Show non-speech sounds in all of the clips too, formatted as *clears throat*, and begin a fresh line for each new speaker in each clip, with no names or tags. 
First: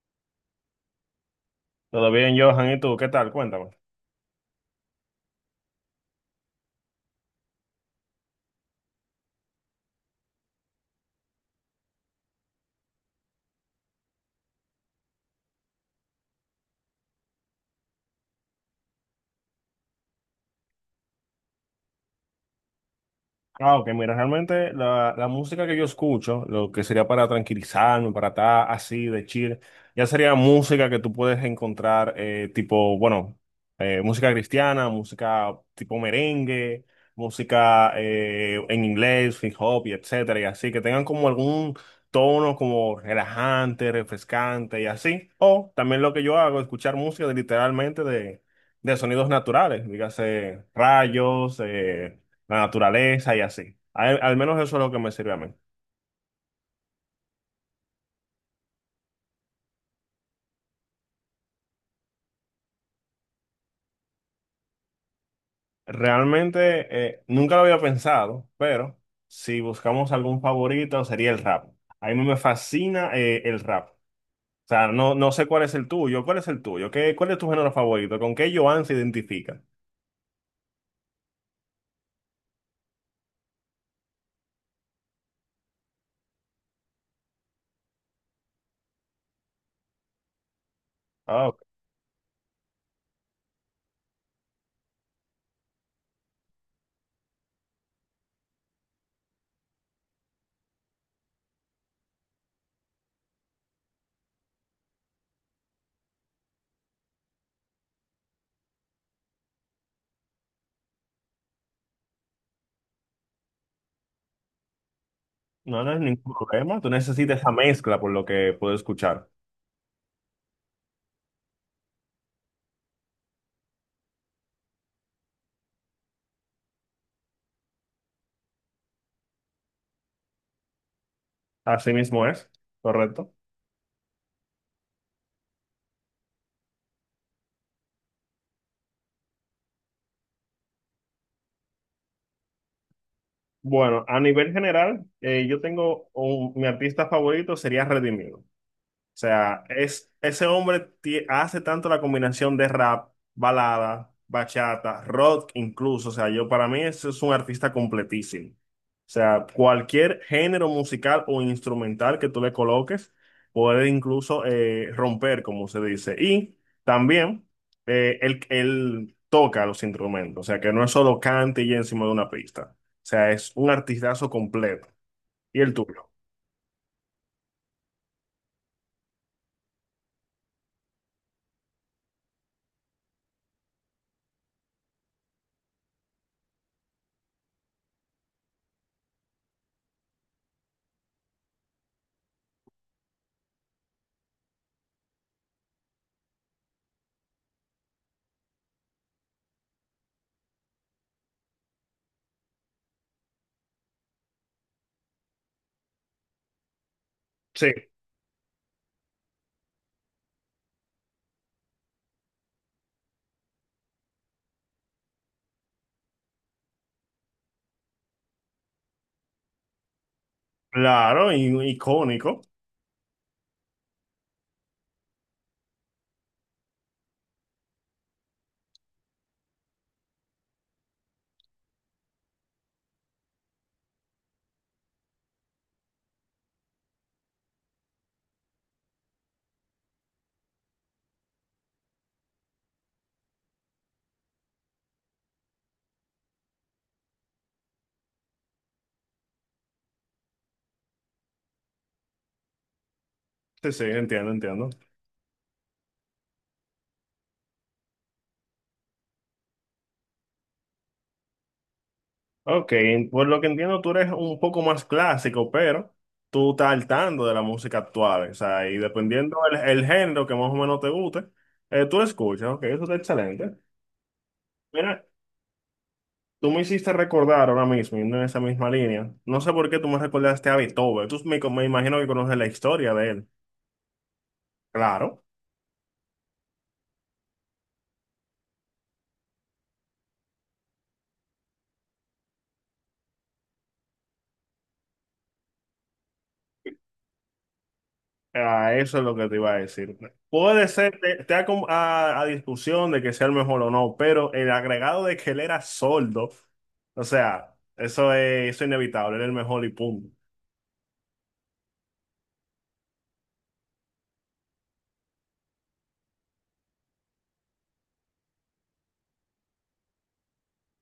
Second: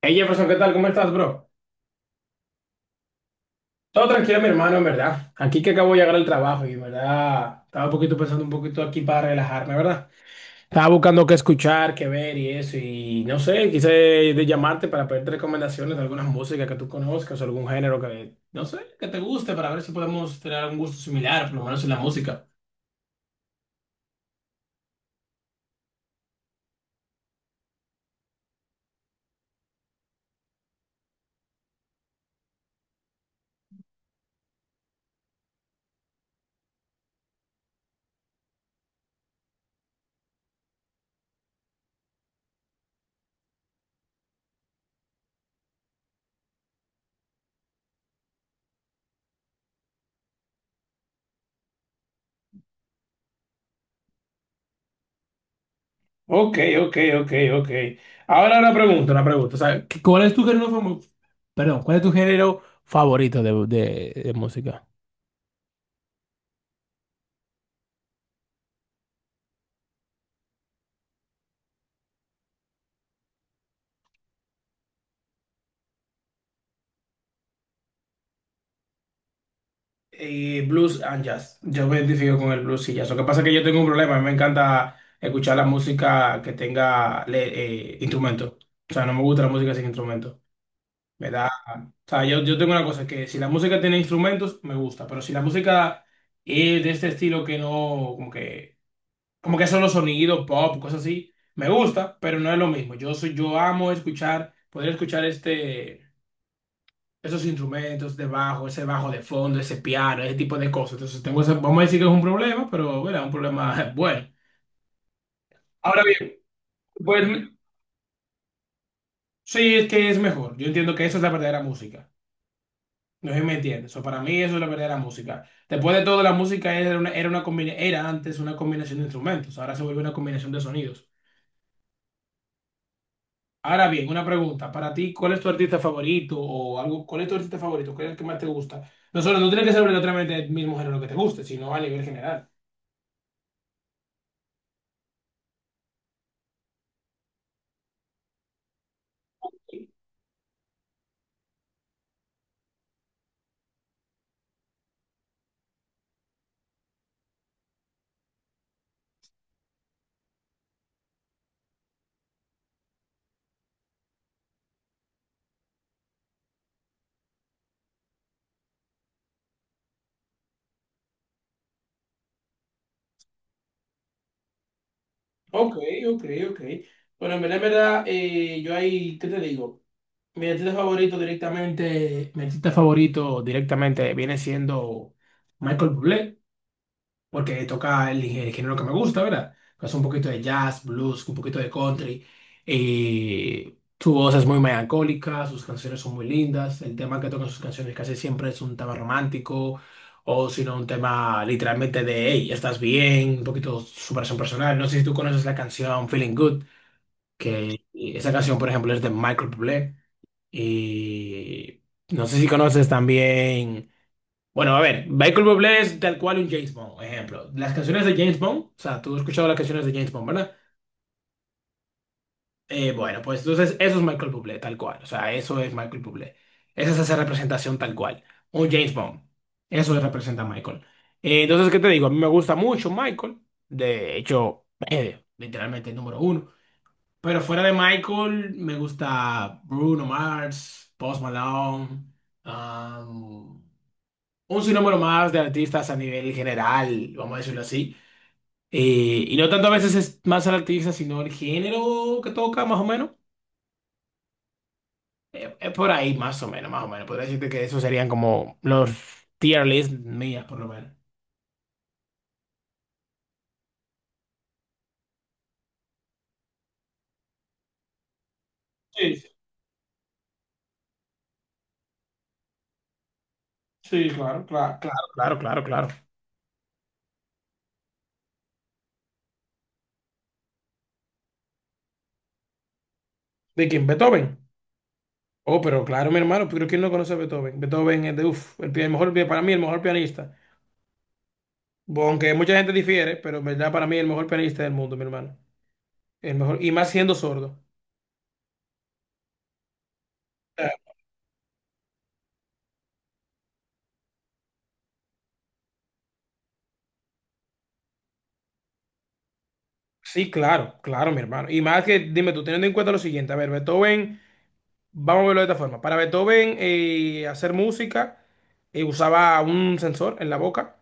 Hey Jefferson, ¿qué tal? ¿Cómo estás, bro?
Todo bien, Johan, ¿y tú? ¿Qué tal? Cuéntame.
Todo tranquilo, mi hermano, en verdad. Aquí que acabo de llegar al trabajo y, en verdad, estaba un poquito pensando un poquito aquí para relajarme, ¿verdad? Estaba buscando qué escuchar, qué ver y eso, y no sé, quise de llamarte para pedirte recomendaciones de algunas músicas que tú conozcas o algún género que, no sé, que te guste para ver si podemos tener algún gusto similar, por lo menos en la música.
Ah, ok, mira, realmente la música que yo escucho, lo que sería para tranquilizarme, para estar así de chill, ya sería música que tú puedes encontrar, tipo, música cristiana, música tipo merengue, música en inglés, hip hop y etcétera, y así, que tengan como algún tono como relajante, refrescante y así. O también lo que yo hago, escuchar música de, literalmente, de sonidos naturales, dígase rayos, la naturaleza y así. Al menos eso es lo que me sirve a mí.
Ok, ok, ok, ok. Ahora una pregunta, una pregunta. O sea, ¿cuál es tu género famo- perdón, ¿cuál es tu género favorito de, de música?
Realmente nunca lo había pensado, pero si buscamos algún favorito sería el rap. A mí me fascina el rap. O sea, no sé cuál es el tuyo, ¿Qué, cuál es tu género favorito, con qué Joan se identifica?
Y blues and jazz. Yo me identifico con el blues y jazz. Lo que pasa es que yo tengo un problema. A mí me encanta escuchar la música que tenga instrumento. O sea, no me gusta la música sin instrumento. Me da.
Ah,
O
ok.
sea, yo tengo una cosa que si la música tiene instrumentos, me gusta. Pero si la música es de este estilo que no, como que, como que son los sonidos pop, cosas así, me gusta, pero no es lo mismo. Yo soy, yo amo escuchar, poder escuchar esos instrumentos de bajo, ese bajo de fondo, ese piano, ese tipo de cosas. Entonces, vamos a decir que es un problema, pero bueno, un problema *laughs* bueno.
No, no es
Ahora bien,
ningún problema, tú
pues
necesitas esa mezcla por lo que puedo escuchar.
sí, es que es mejor. Yo entiendo que eso es la verdadera música. No sé si me entiendes. O sea, para mí eso es la verdadera música. Después de todo, la música era una, era antes una combinación de instrumentos, ahora se vuelve una combinación de sonidos.
Así mismo es, correcto.
Ahora bien, una pregunta. Para ti, ¿cuál es tu artista favorito o algo? ¿Cuál es tu artista favorito? ¿Cuál es el que más te gusta? No solo, no tiene que ser obligatoriamente el mismo género que te guste, sino a nivel general.
Bueno, a nivel general, mi artista favorito sería Redimido. O sea, hace tanto la combinación de rap, balada, bachata, rock incluso. O sea, yo para mí eso es un artista completísimo. O sea, cualquier género musical o instrumental que tú le coloques puede incluso romper, como se dice. Y también él toca los instrumentos. O sea, que no es solo cante y encima de una pista. O sea, es un artistazo completo. ¿Y el
Ok,
tuyo?
ok, ok. Bueno, en verdad, yo ahí, ¿qué te digo? Mi artista favorito directamente, mi artista favorito directamente viene siendo Michael Bublé porque toca el, género que me gusta, ¿verdad? Es un poquito de jazz, blues, un poquito de country. Y su voz es muy melancólica, sus canciones son muy lindas. El tema que toca en sus canciones casi siempre es un tema romántico o si no un tema literalmente de, hey, estás bien, un poquito superación personal. No sé si tú conoces la canción Feeling Good,
Sí,
que esa canción, por ejemplo, es de Michael Bublé. Y no sé si conoces también... Bueno, a ver, Michael Bublé es tal cual un James Bond, ejemplo. Las canciones de James Bond, o sea, tú has escuchado las canciones de James Bond, ¿verdad?
claro, y icónico.
Bueno, pues entonces eso es Michael Bublé, tal cual. O sea, eso es Michael Bublé. Esa es esa representación tal cual. Un James Bond. Eso le representa a Michael. Entonces, ¿qué te digo? A mí me gusta mucho Michael. De hecho, *clears throat* literalmente el número uno. Pero fuera de Michael, me gusta Bruno Mars, Post Malone. um, un sinnúmero más de artistas a nivel general, vamos a decirlo así. Y no tanto a veces es más el artista, sino el género que toca, más o menos.
Sí, sí, entiendo, entiendo.
Es por ahí, más o menos, más o menos. Podría decirte que esos serían como los tier list mías, por lo menos.
Ok, por lo que entiendo, tú eres un poco más clásico, pero tú estás al tanto de la música actual, o sea, y
Sí, sí,
dependiendo el género que más o menos te guste, tú lo escuchas, ok, eso está excelente.
sí, claro, claro.
Mira,
Claro, claro, claro, claro.
tú me hiciste recordar ahora mismo, yendo en esa misma línea, no sé por qué tú me recordaste a Beethoven, me imagino que conoces la historia de él,
¿De quién? Beethoven.
claro.
Oh, pero claro, mi hermano, pero ¿quién no conoce a Beethoven? Beethoven es de, uff, el mejor, para mí, el mejor pianista. Aunque mucha gente difiere, pero en verdad para mí el mejor pianista del mundo, mi hermano. El mejor, y más siendo sordo.
Ah, eso es lo que te iba a decir. Puede ser, te da como a discusión de que sea el mejor o no, pero el agregado de que él era sordo, o sea, eso es inevitable, él era el mejor y punto.
Sí, claro, claro, mi hermano. Y más que, dime tú, teniendo en cuenta lo siguiente, a ver, Beethoven, vamos a verlo de esta forma. Para Beethoven, hacer música, usaba un sensor en la boca,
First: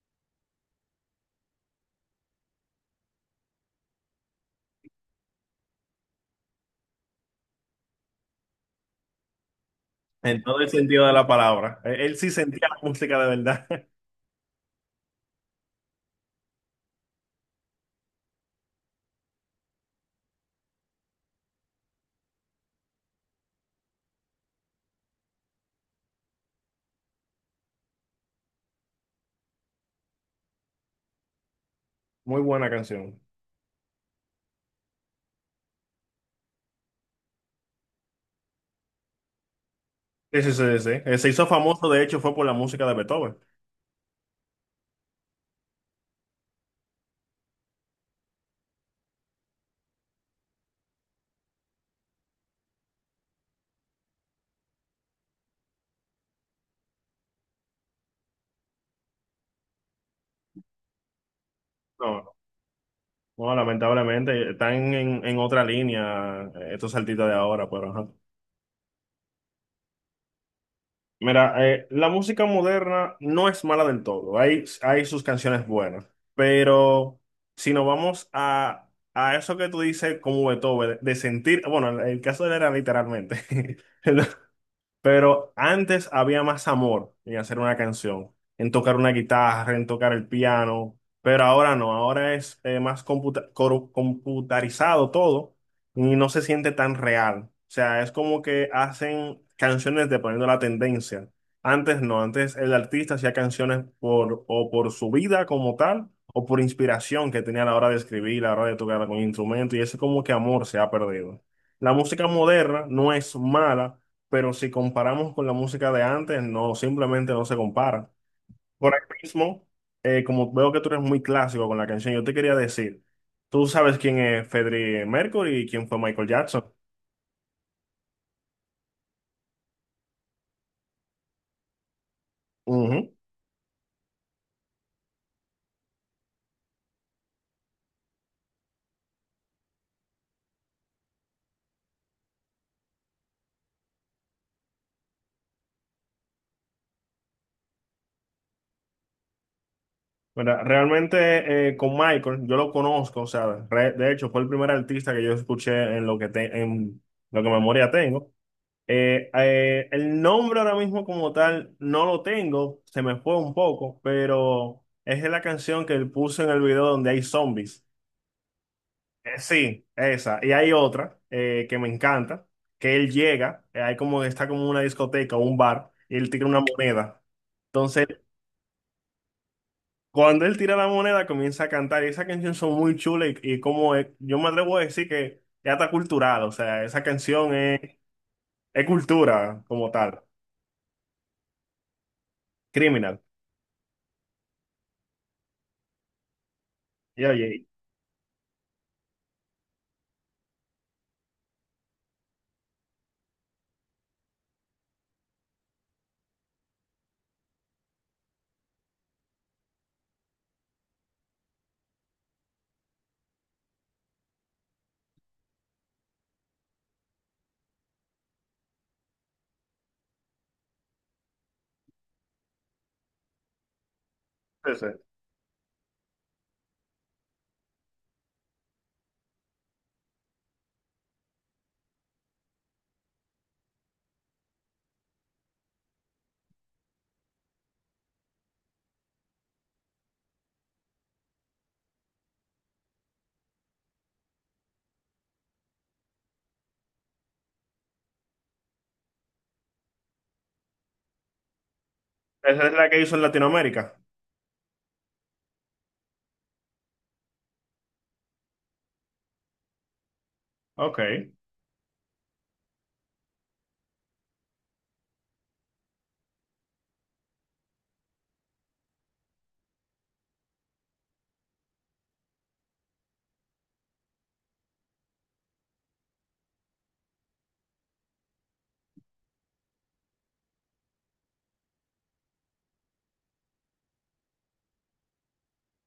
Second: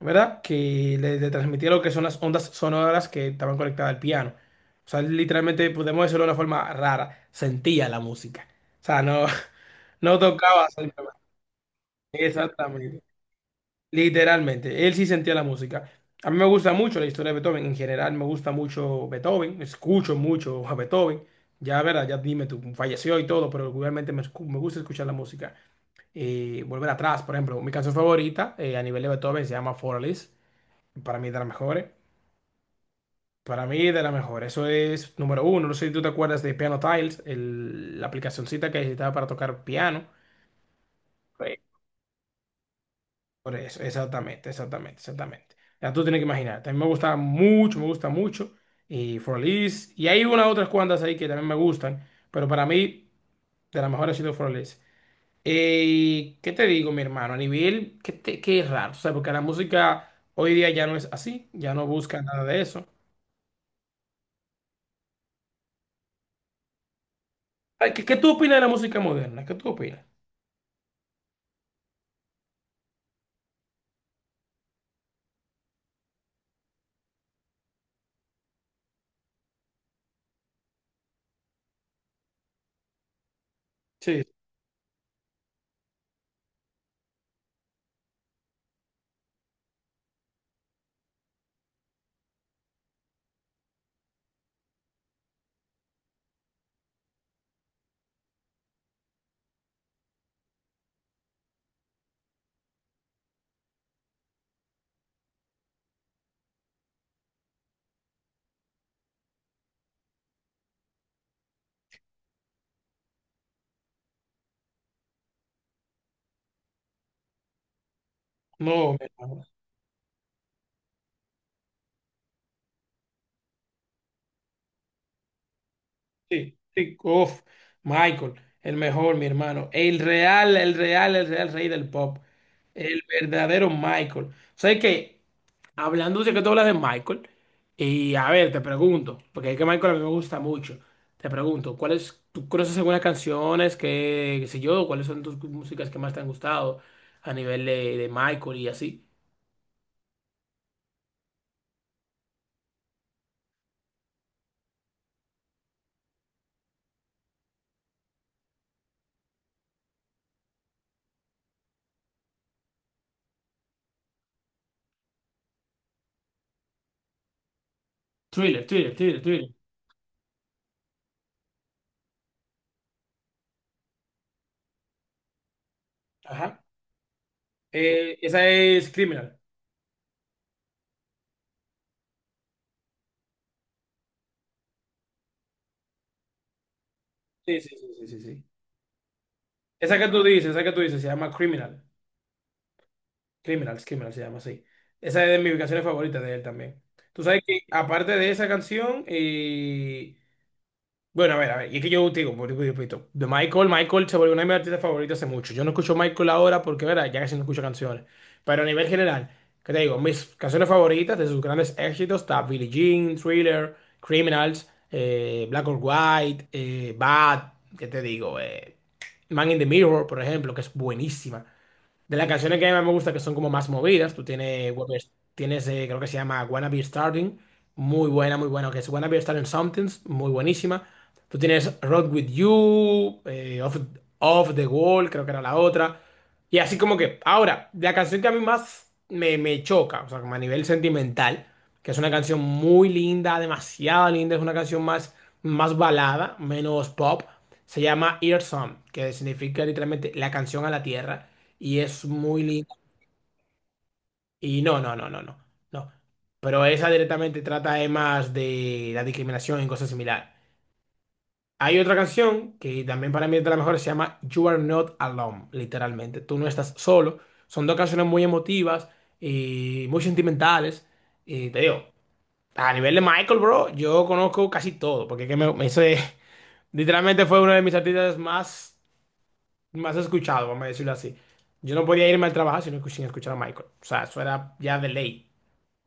¿verdad? Que le transmitía lo que son las ondas sonoras que estaban conectadas al piano. O sea, literalmente, podemos decirlo de una forma rara, sentía la música. O sea, no, *laughs* no
En todo
tocaba
el sentido de
simplemente.
la palabra. Él sí sentía la
Exactamente.
música de verdad. *laughs*
Literalmente, él sí sentía la música. A mí me gusta mucho la historia de Beethoven, en general me gusta mucho Beethoven, escucho mucho a Beethoven. Ya, verdad, ya dime tú, falleció y todo, pero regularmente me gusta escuchar la música. Volver atrás, por ejemplo, mi canción favorita a nivel de Beethoven se llama Forlis, para mí de las mejores.
Muy buena canción.
Para mí de las mejores, eso es número uno. No sé si tú te acuerdas de Piano Tiles, la aplicacioncita que necesitaba para tocar piano.
Sí, sí, sí, sí. Se hizo famoso, de hecho, fue por la música de Beethoven.
Por eso, exactamente, exactamente, exactamente. Ya tú tienes que imaginar. También me gusta mucho, me gusta mucho. Y Forlis. Y hay unas otras cuantas ahí que también me gustan. Pero para mí, de las mejores ha sido Forlis. ¿Qué te digo, mi hermano? A nivel, qué, te- Qué raro. O sea, porque la música hoy día ya no es así. Ya no busca
No,
nada de eso.
no, lamentablemente, están en otra línea estos artistas de ahora, pero
Ay,
ajá.
¿qué tú opinas de la música moderna? ¿Qué tú opinas?
Mira, la música moderna no es mala del todo. Hay sus canciones buenas. Pero si nos vamos a eso que tú dices como Beethoven, de sentir, bueno, el caso de él era literalmente. *laughs*
Sí.
Pero antes había más amor en hacer una canción, en tocar una guitarra, en tocar el piano, pero ahora no, ahora es computarizado todo y no se siente tan real. O sea, es como que hacen canciones dependiendo de la tendencia. Antes no, antes el artista hacía canciones por, o por su vida como tal, o por inspiración que tenía a la hora de escribir, a la hora de tocar con instrumento, y ese como que amor se ha perdido. La música moderna no es mala pero si comparamos con la música de antes, no, simplemente no se compara.
No,
Por
mi
ahí
hermano.
mismo, como veo que tú eres muy clásico con la canción, yo te quería decir, tú sabes quién es Freddie Mercury y quién fue Michael
Sí,
Jackson.
sí, uf, Michael, el mejor, mi hermano. El real, el real, el real rey del pop. El
Ujú.
verdadero Michael. O sea que, hablando de que tú hablas de Michael, y a ver, te pregunto, porque es que Michael a mí me gusta mucho. Te pregunto, ¿tú conoces algunas canciones que, qué sé yo, cuáles son tus músicas que más te han gustado a nivel de Michael y así?
¿Verdad? Realmente con Michael, yo lo conozco, o sea, de hecho fue el primer artista que yo escuché en lo que, en lo que memoria tengo. El nombre ahora mismo como tal no lo tengo, se me fue un poco, pero es la canción que él puso en el video donde hay zombies.
Thriller, thriller, thriller, thriller.
Sí, esa. Y hay otra que me encanta, que él llega, hay como está como una discoteca o un bar, y él tira una
Ajá.
moneda. Entonces,
Esa es Criminal.
cuando él tira la moneda, comienza a cantar. Y esa canción son muy chulas y, yo me atrevo a decir que ya está cultural, o sea, esa canción
Sí, sí, sí, sí, sí, sí.
es cultura como
Esa que
tal,
tú dices, esa que tú dices, se llama Criminal.
criminal.
Criminals, Criminal se llama así. Esa es de mis canciones favoritas de él también. Tú
Y
sabes que,
oye,
aparte de esa canción, y. Bueno, a ver, y es que yo te digo, vuelvo y repito, de Michael, Michael se volvió una de mis artistas favoritos hace mucho. Yo no escucho Michael ahora porque, verdad, ya casi no escucho canciones. Pero a nivel general, ¿qué te digo? Mis canciones favoritas de sus grandes éxitos está Billie Jean, Thriller, Criminals, Black or White, Bad, ¿qué te digo? Man in the Mirror, por ejemplo, que es buenísima. De las canciones que más me gusta, que son como más movidas, tú tienes,
sí, sí.
creo que se llama Wanna Be Starting, muy buena, que es Wanna Be Starting Somethings, muy buenísima. Tú tienes Road With You, Off the Wall, creo que era la otra. Y así como que, ahora, la canción que a mí más me choca, o sea, como a nivel sentimental, que es una canción muy linda, demasiado linda, es una canción más, más balada, menos pop, se llama Ear Song, que significa literalmente la canción a la tierra y es muy
Esa
linda.
es la que hizo en Latinoamérica.
Y no, no, no, no, no, no. Pero esa directamente trata más de la discriminación y cosas similares.
Ok,
Hay otra canción que también para mí es de las mejores, se llama You Are Not Alone, literalmente. Tú no estás solo. Son dos canciones muy emotivas y muy sentimentales. Y te digo, a nivel de Michael, bro, yo conozco casi todo, porque es que *laughs* literalmente fue uno de mis artistas más más escuchado, vamos a decirlo así. Yo no podía irme al trabajo sin escuchar a Michael. O sea, eso era ya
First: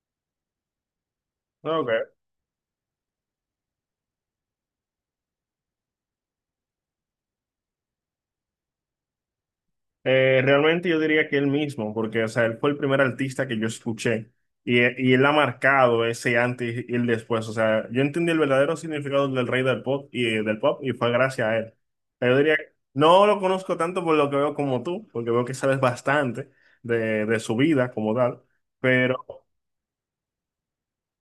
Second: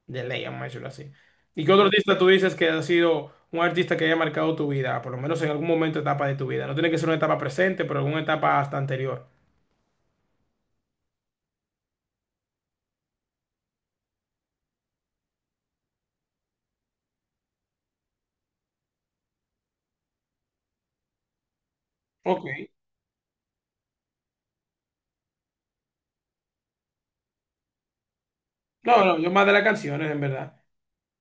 de ley, vamos a decirlo así. ¿Y qué otro
ok.
artista tú dices que ha sido un artista que haya marcado tu vida, por lo menos en algún momento, etapa de tu vida? No tiene que ser una etapa presente, pero alguna etapa hasta anterior.
Realmente yo diría que él mismo, porque o sea, él fue el primer artista que yo escuché y él ha marcado ese antes y el después. O sea, yo entendí el verdadero significado del rey del pop y fue gracias a él. Yo
Ok.
diría, no lo conozco tanto por lo que veo como tú, porque veo que sabes bastante de su vida como tal,
No, no,
pero,
yo más de las canciones, en verdad.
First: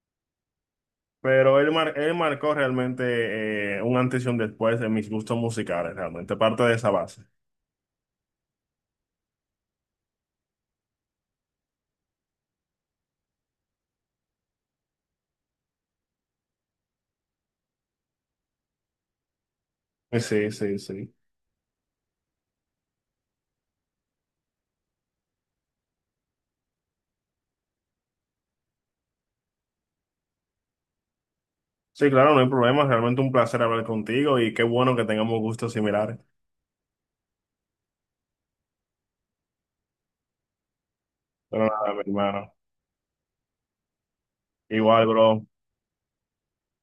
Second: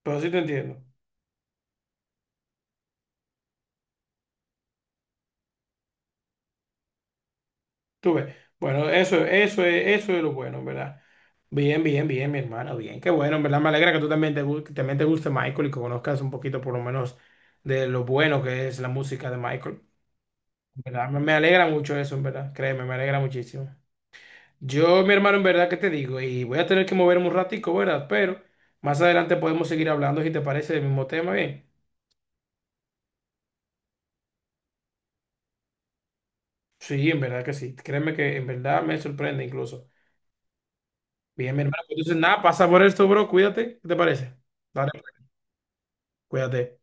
Pero sí te entiendo.
pero él marcó realmente un antes y un después en mis gustos musicales, realmente parte de esa base.
Tú ves. Bueno, eso, eso es lo bueno, ¿verdad? Bien, bien, bien, mi hermano, bien. Qué bueno, en ¿verdad? Me alegra que tú también que también te guste Michael y que conozcas un poquito, por lo menos, de lo bueno que es la música de Michael,
Sí, sí,
¿verdad?
sí.
Me alegra mucho eso, en ¿verdad? Créeme, me alegra muchísimo. Yo, mi hermano, en verdad, ¿qué te digo? Y voy a tener que moverme un ratico, ¿verdad? Pero más adelante podemos seguir hablando, si te parece, del mismo tema, bien.
Sí, claro, no hay problema. Realmente un placer hablar contigo y qué bueno que tengamos gustos similares.
Sí, en verdad que sí. Créeme que en verdad me sorprende incluso. Bien, mi
Pero
hermano, pues,
nada, mi
entonces, nada,
hermano.
pasa por esto, bro. Cuídate. ¿Qué te parece? Dale.
Igual, bro.
Cuídate.